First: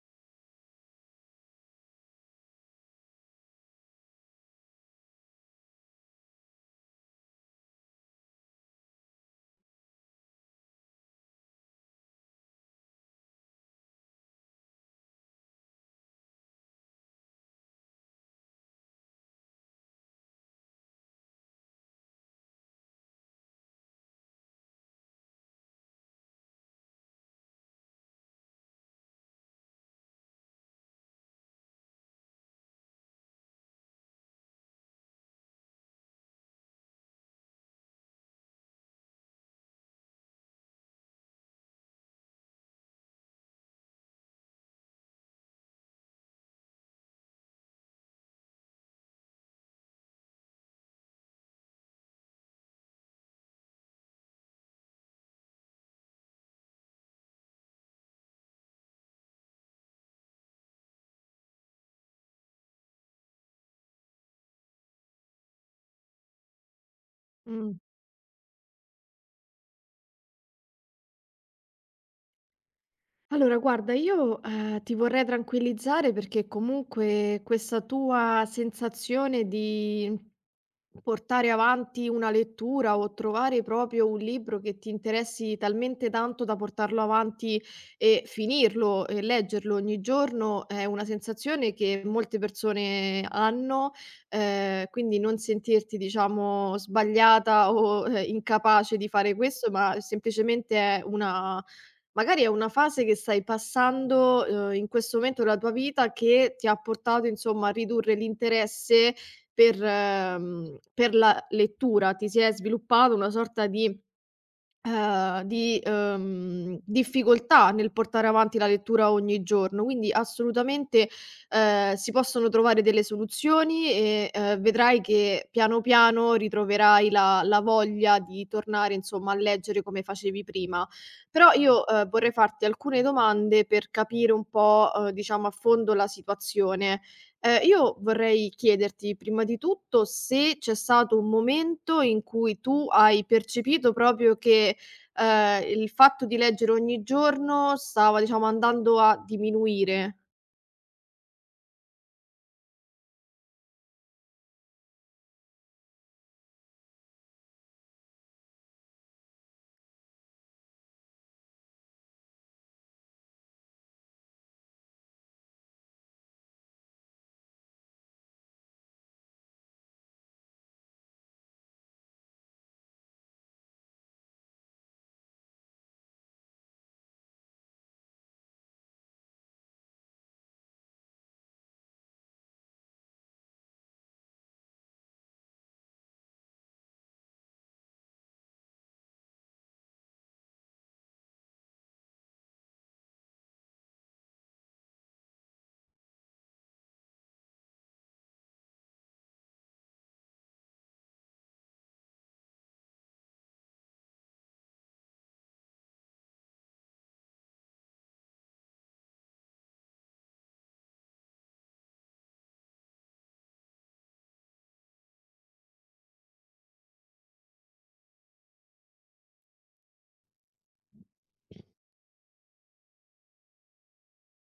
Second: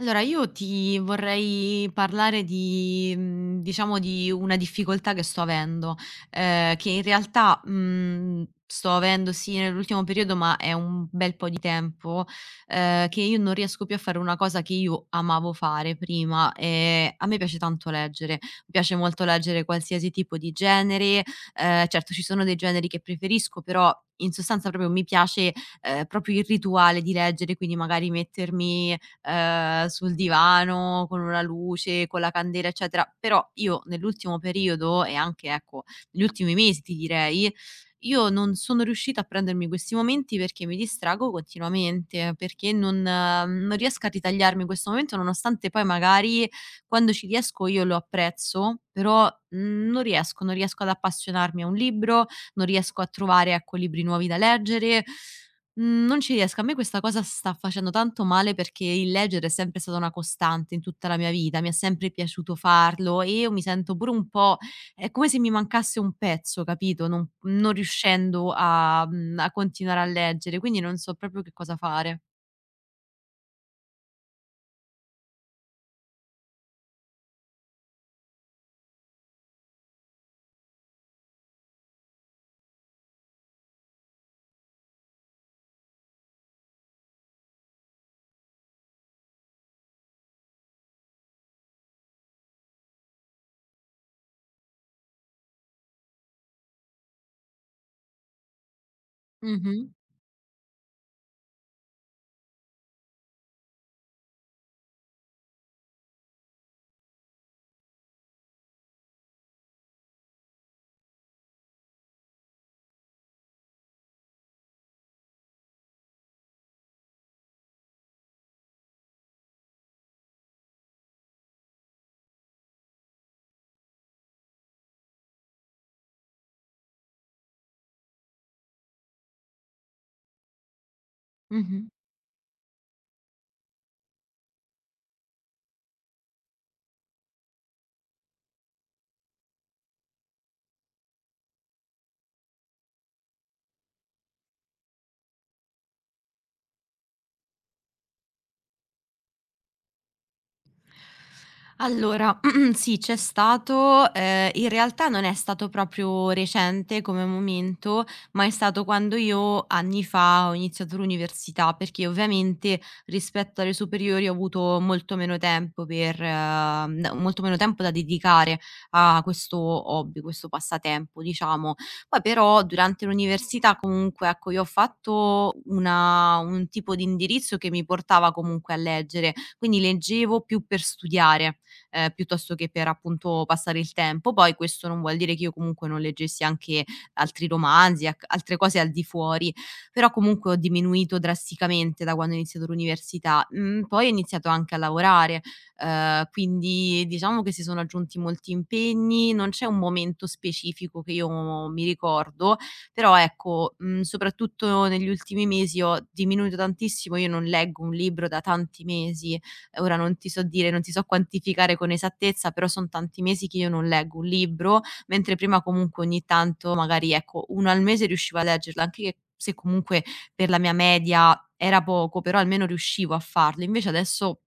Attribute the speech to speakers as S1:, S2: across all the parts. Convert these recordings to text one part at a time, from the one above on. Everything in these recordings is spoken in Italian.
S1: Allora io ti vorrei parlare di diciamo di una difficoltà che sto avendo, che in realtà, sto avendo sì nell'ultimo periodo, ma è un bel po' di tempo, che io non riesco più a fare una cosa che io amavo fare prima. A me piace tanto leggere, mi piace molto leggere qualsiasi tipo di genere, certo ci sono dei generi che preferisco, però in sostanza proprio mi piace, proprio il rituale di leggere, quindi magari mettermi, sul divano, con una luce, con la candela, eccetera. Però io nell'ultimo periodo e anche, ecco, negli ultimi mesi ti direi, io non sono riuscita a prendermi questi momenti perché mi distrago continuamente, perché non riesco a ritagliarmi questo momento, nonostante poi magari quando ci riesco io lo apprezzo, però, non riesco, non riesco ad appassionarmi a un libro, non riesco a trovare, ecco, libri nuovi da leggere. Non ci riesco. A me questa cosa sta facendo tanto male perché il leggere è sempre stata una costante in tutta la mia vita, mi è sempre piaciuto farlo e io mi sento pure un po', è come se mi mancasse un pezzo, capito, non
S2: Mh.
S1: riuscendo a a continuare a leggere, quindi non so proprio che cosa fare.
S2: Allora guarda io, ti vorrei tranquillizzare perché comunque questa tua sensazione di portare avanti una lettura o trovare proprio un libro che ti interessi talmente tanto da portarlo avanti e finirlo e leggerlo ogni giorno, è una sensazione che molte persone hanno, quindi non sentirti diciamo sbagliata o, incapace di fare questo,
S1: Mh-mh.
S2: ma semplicemente è una magari è una fase che stai passando, in questo momento della tua vita che ti ha portato, insomma, a ridurre l'interesse per per la lettura. Ti si è sviluppato una sorta di difficoltà nel portare avanti la lettura ogni giorno, quindi assolutamente, si possono trovare delle soluzioni e, vedrai che piano piano ritroverai la voglia di tornare, insomma, a leggere come facevi prima. Però io,
S1: Mh-mh.
S2: vorrei farti alcune domande per capire un po', diciamo a fondo la situazione. Io vorrei chiederti prima di tutto se c'è stato un momento in cui tu hai percepito proprio che, il fatto di leggere ogni giorno stava diciamo andando a diminuire.
S1: Allora, sì, c'è stato, in realtà non è stato proprio recente come momento, ma è stato quando io anni fa ho iniziato l'università, perché ovviamente rispetto alle superiori ho avuto molto meno tempo per n molto meno tempo da dedicare a questo hobby, questo passatempo, diciamo. Poi però durante l'università comunque, ecco, io ho fatto una un tipo di indirizzo che mi portava comunque a leggere, quindi leggevo più per studiare, piuttosto che per appunto passare il tempo. Poi questo non vuol dire che io comunque non leggessi anche altri romanzi, ac altre cose al di fuori, però comunque ho diminuito drasticamente da quando ho iniziato l'università. Mhmm, Poi ho iniziato anche a lavorare, quindi diciamo che si sono aggiunti molti impegni, non c'è un momento specifico che io mi ricordo, però ecco, soprattutto negli ultimi mesi ho diminuito tantissimo, io non leggo un libro da tanti mesi, ora non ti so dire, non ti so quantificare con esattezza, però son tanti mesi che io non leggo un libro, mentre prima comunque ogni tanto magari, ecco, uno al mese riuscivo a leggerlo, anche che se comunque per la mia media era poco, però almeno riuscivo a farlo. Invece adesso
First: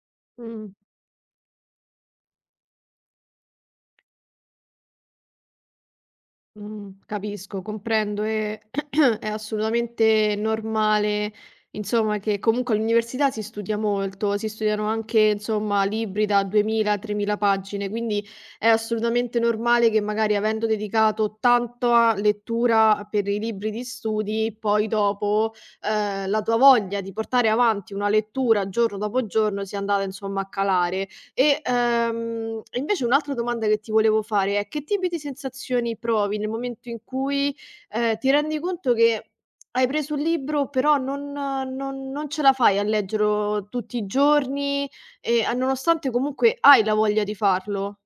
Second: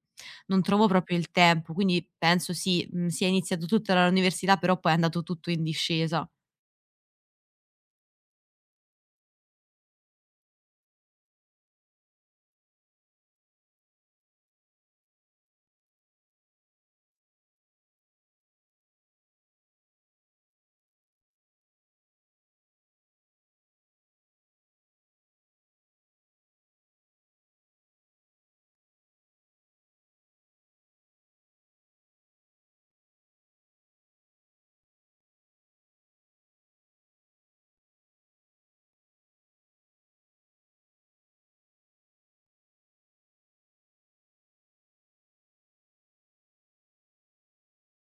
S1: non
S2: Mh.
S1: trovo proprio il tempo, quindi penso sì, sia iniziato tutto dall'università, però poi è andato tutto in discesa.
S2: Capisco, comprendo e è assolutamente normale, insomma, che comunque all'università si studia molto, si studiano anche, insomma, libri da 2.000, 3.000 pagine, quindi è assolutamente normale che magari avendo dedicato tanta lettura per i libri di studi, poi dopo, la tua voglia di portare avanti una lettura giorno dopo giorno sia andata, insomma, a calare. E, invece un'altra domanda che ti volevo fare è: che tipi di sensazioni provi nel momento in cui, ti rendi conto che hai preso un libro, però non ce la fai a leggerlo tutti i giorni e a nonostante comunque hai la voglia di farlo?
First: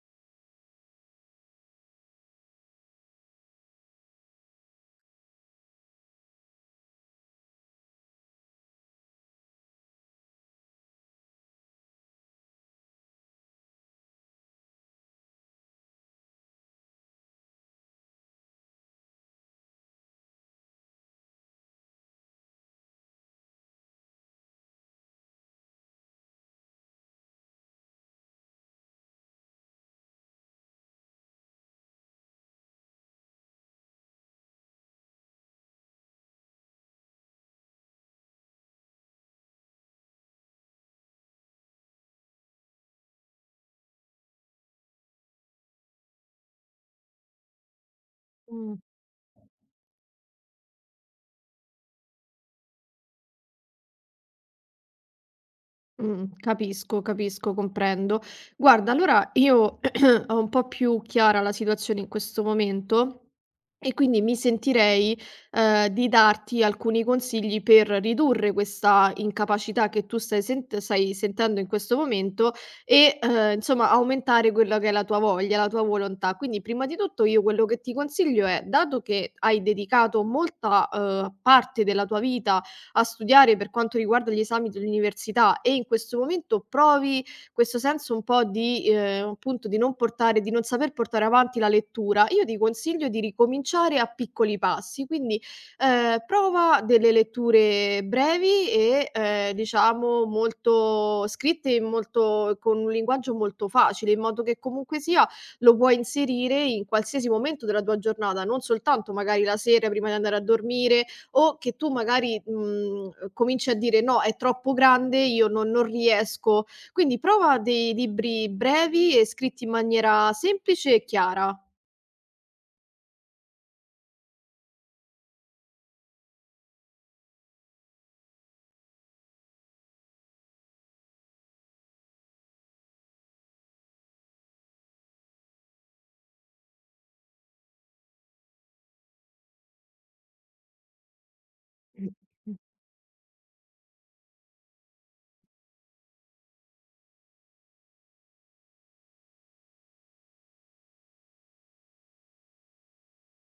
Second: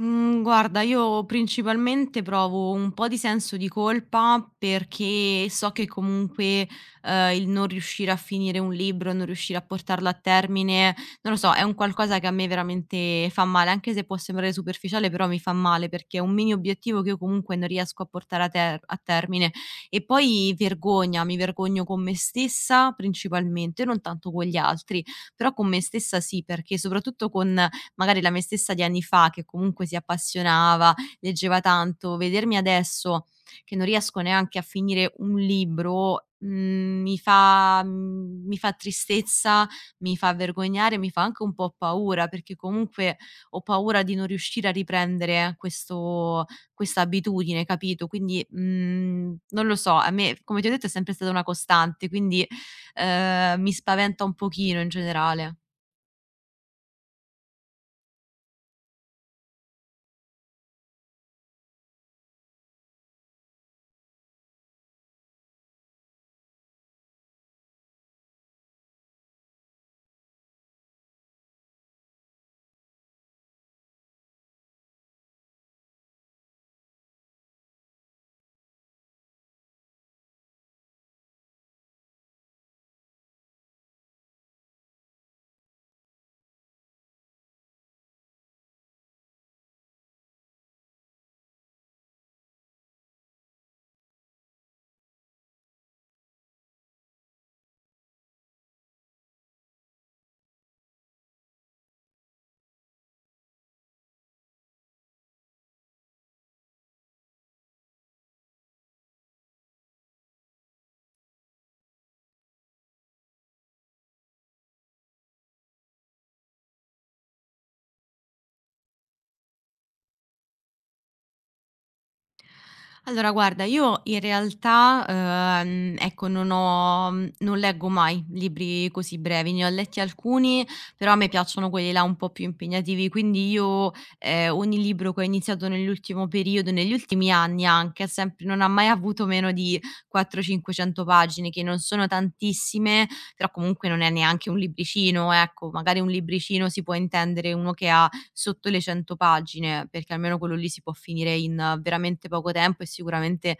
S1: Mhmm, Guarda, io principalmente provo un po' di senso di colpa perché so che comunque, il non riuscire a finire un libro, non riuscire a portarlo a termine, non lo so, è un qualcosa che a me veramente fa male, anche se può sembrare superficiale, però mi fa male perché è un mini obiettivo che io comunque non riesco a portare a termine. E poi vergogna, mi vergogno con me stessa principalmente, non tanto con gli altri, però con me stessa sì, perché soprattutto con magari la me stessa di anni fa che comunque si appassionava, leggeva tanto, vedermi adesso che non riesco neanche a finire un libro, mi fa tristezza, mi fa vergognare, mi fa anche un po' paura, perché comunque ho paura di non riuscire a riprendere questo questa abitudine, capito? Quindi,
S2: Mh.
S1: non lo so, a me come ti ho detto è sempre stata una costante, quindi, mi spaventa un pochino in generale.
S2: Capisco, capisco, comprendo. Guarda, allora io ho un po' più chiara la situazione in questo momento e quindi mi sentirei, di darti alcuni consigli per ridurre questa incapacità che tu stai sentendo in questo momento e, insomma aumentare quella che è la tua voglia, la tua volontà. Quindi prima di tutto io quello che ti consiglio è, dato che hai dedicato molta, parte della tua vita a studiare per quanto riguarda gli esami dell'università e in questo momento provi questo senso un po' di, appunto di non portare di non saper portare avanti la lettura, io ti consiglio di ricominciare a piccoli passi, quindi, prova delle letture brevi e, diciamo molto scritte in molto con un linguaggio molto facile, in modo che comunque sia lo puoi inserire in qualsiasi momento della tua giornata, non soltanto magari la sera prima di andare a dormire o che tu magari, cominci a dire: "No, è troppo grande, io non riesco". Quindi prova dei libri brevi e scritti in maniera semplice e chiara.
S1: Allora guarda, io in realtà, ecco non ho mhmm, non leggo mai libri così brevi, ne ho letti alcuni, però a me piacciono quelli là un po' più impegnativi, quindi io, ogni libro che ho iniziato nell'ultimo periodo, negli ultimi anni anche, è sempre non ha mai avuto meno di 400, 500 pagine, che non sono tantissime, però comunque non è neanche un libricino, ecco. Magari un libricino si può intendere uno che ha sotto le 100 pagine, perché almeno quello lì si può finire in veramente poco tempo e sicuramente,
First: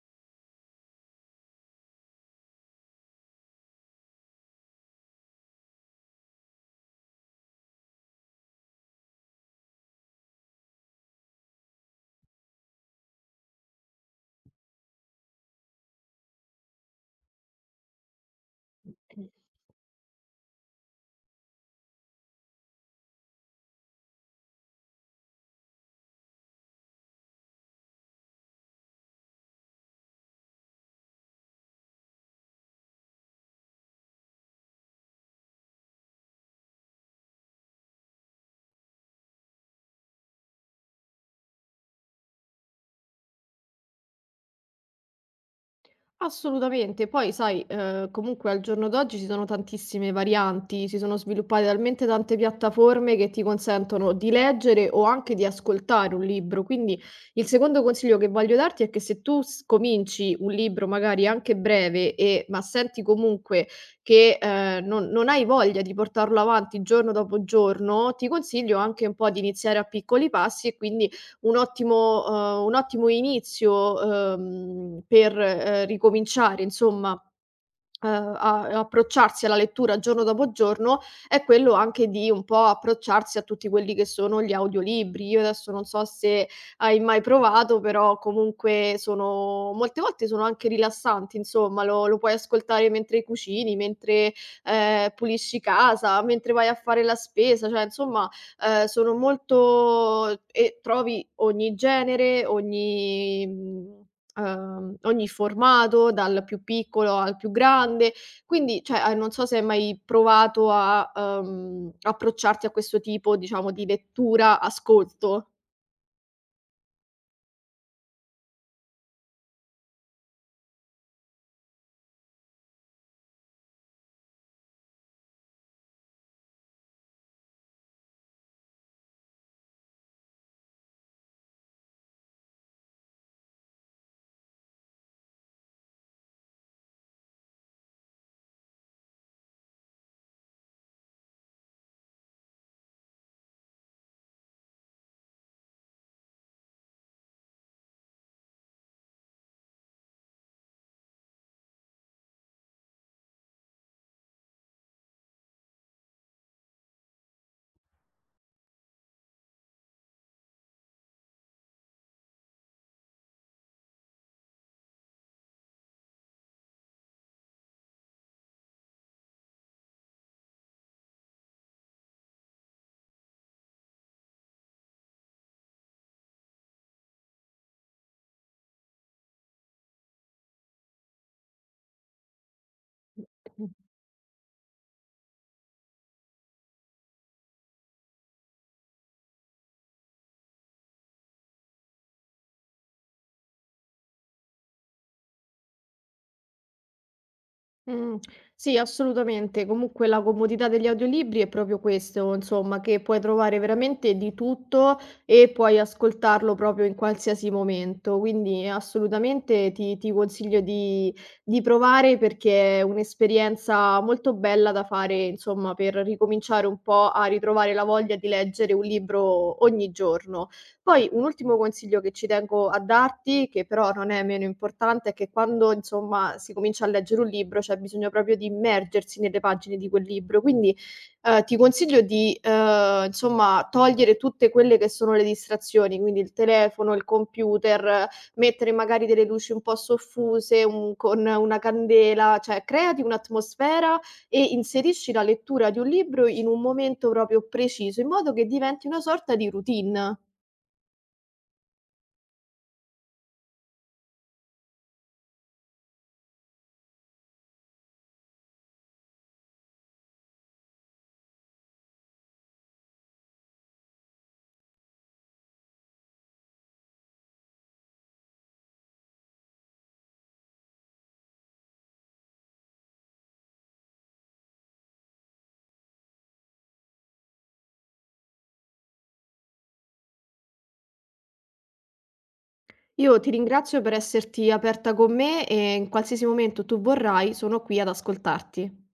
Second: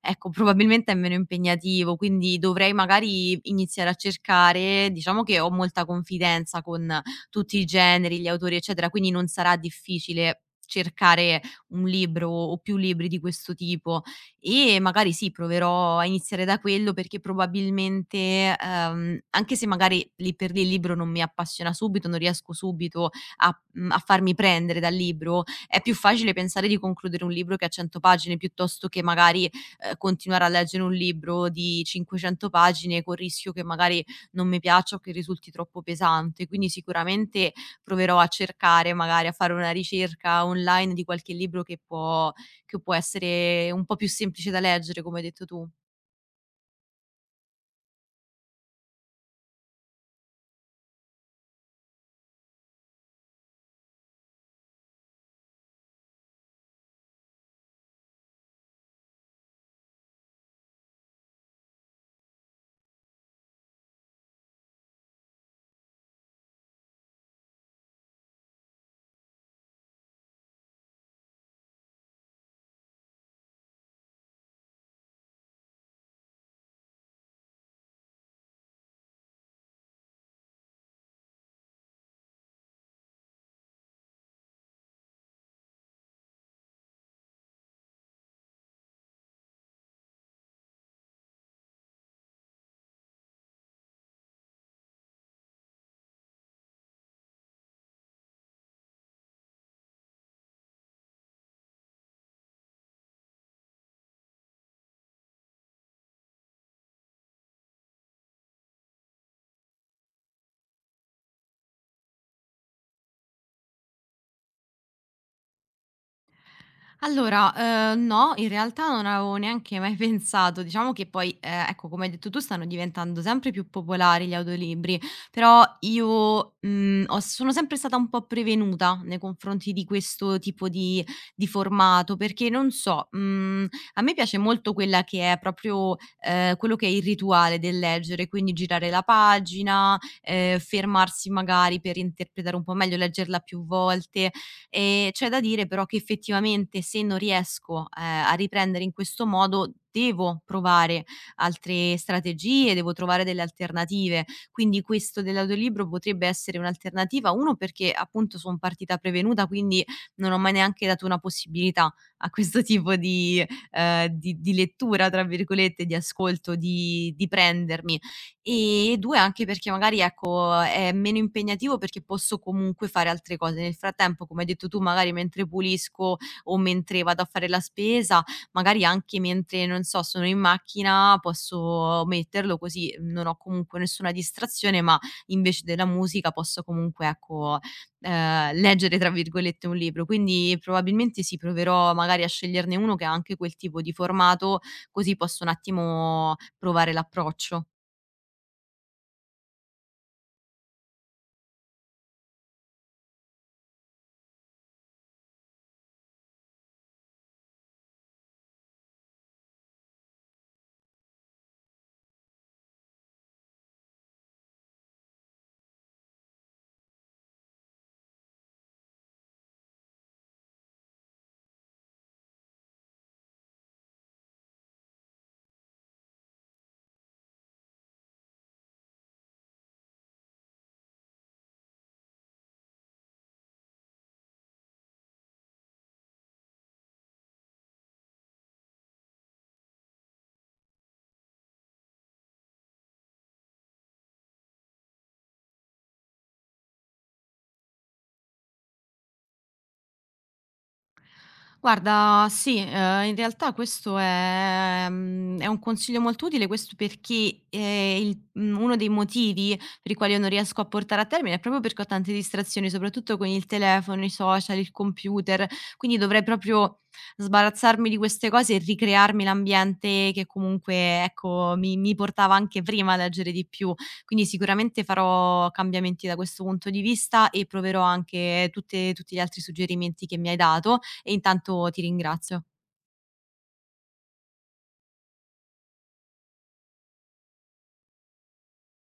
S1: ecco, probabilmente è meno impegnativo, quindi dovrei magari iniziare a cercare, diciamo che ho molta confidenza con tutti i generi, gli autori, eccetera, quindi non sarà difficile cercare un libro o più libri di questo tipo e magari sì, proverò a iniziare da quello perché probabilmente, anche se magari lì per lì il libro non mi appassiona subito, non riesco subito a a farmi prendere dal libro, è più facile pensare di concludere un libro che ha 100 pagine, piuttosto che magari, continuare a leggere un libro di 500 pagine col rischio che magari non mi piaccia o che risulti troppo pesante. Quindi sicuramente proverò a cercare, magari a fare una ricerca online di qualche libro che può essere un po' più semplice da leggere, come hai detto tu.
S2: Assolutamente. Poi sai, comunque al giorno d'oggi ci sono tantissime varianti, si sono sviluppate talmente tante piattaforme che ti consentono di leggere o anche di ascoltare un libro. Quindi il secondo consiglio che voglio darti è che se tu s cominci un libro magari anche breve e ma senti comunque che, non hai voglia di portarlo avanti giorno dopo giorno, ti consiglio anche un po' di iniziare a piccoli passi e quindi un ottimo un ottimo inizio, ricominciare, insomma, a approcciarsi alla lettura giorno dopo giorno, è quello anche di un po' approcciarsi a tutti quelli che sono gli audiolibri. Io adesso non so se hai mai provato, però comunque sono molte volte sono anche rilassanti, insomma, lo puoi ascoltare mentre cucini, mentre, pulisci casa, mentre vai a fare la spesa, cioè insomma, sono molto e trovi ogni genere, ogni formato, dal più piccolo al più grande. Quindi, cioè, non so se hai mai provato a, approcciarti a questo tipo, diciamo, di lettura ascolto.
S1: Allora, no, in realtà non avevo neanche mai pensato. Diciamo che poi, ecco, come hai detto tu, stanno diventando sempre più popolari gli audiolibri, però io, mhmm, ho sono sempre stata un po' prevenuta nei confronti di questo tipo di formato, perché non so, a me piace molto quella che è proprio, quello che è il rituale del leggere, quindi girare la pagina, fermarsi magari per interpretare un po' meglio, leggerla più volte. C'è da dire però che effettivamente se non riesco, a riprendere in questo modo, devo provare altre strategie, devo trovare delle alternative. Quindi questo dell'audiolibro potrebbe essere un'alternativa, uno perché appunto son partita prevenuta, quindi non ho mai neanche dato una possibilità a questo tipo di, di "lettura" tra virgolette, di ascolto, di prendermi e due anche perché magari, ecco, è meno impegnativo perché posso comunque fare altre cose. Nel frattempo, come hai detto tu, magari mentre pulisco o mentre vado a fare la spesa, magari anche mentre, non so, sono in macchina posso metterlo così non ho comunque nessuna distrazione, ma invece della musica posso comunque, ecco, "leggere" tra virgolette un libro. Quindi probabilmente sì, proverò magari a sceglierne uno che ha anche quel tipo di formato, così posso un attimo provare l'approccio.
S2: Mh, sì, assolutamente. Comunque la comodità degli audiolibri è proprio questo, insomma, che puoi trovare veramente di tutto e puoi ascoltarlo proprio in qualsiasi momento. Quindi assolutamente ti consiglio di provare perché è un'esperienza molto bella da fare, insomma, per ricominciare un po' a ritrovare la voglia di leggere un libro ogni giorno. Poi un ultimo consiglio che ci tengo a darti, che però non è meno importante, è che quando insomma si comincia a leggere un libro c'è bisogno proprio di immergersi nelle pagine di quel libro. Quindi ti consiglio di insomma togliere tutte quelle che sono le distrazioni, quindi il telefono, il computer, mettere magari delle luci un po' soffuse, con una candela, cioè creati un'atmosfera e inserisci la lettura di un libro in un momento proprio preciso, in modo che diventi una sorta di routine.
S1: Guarda, sì, in realtà questo è è un consiglio molto utile, questo perché, uno dei motivi per i quali io non riesco a portare a termine è proprio perché ho tante distrazioni, soprattutto con il telefono, i social, il computer, quindi dovrei proprio sbarazzarmi di queste cose e ricrearmi l'ambiente che comunque, ecco, mi portava anche prima a leggere di più. Quindi sicuramente farò cambiamenti da questo punto di vista e proverò anche tutte tutti gli altri suggerimenti che mi hai dato, e intanto ti ringrazio.
S2: Io ti ringrazio per esserti aperta con me e in qualsiasi momento tu vorrai, sono qui ad ascoltarti.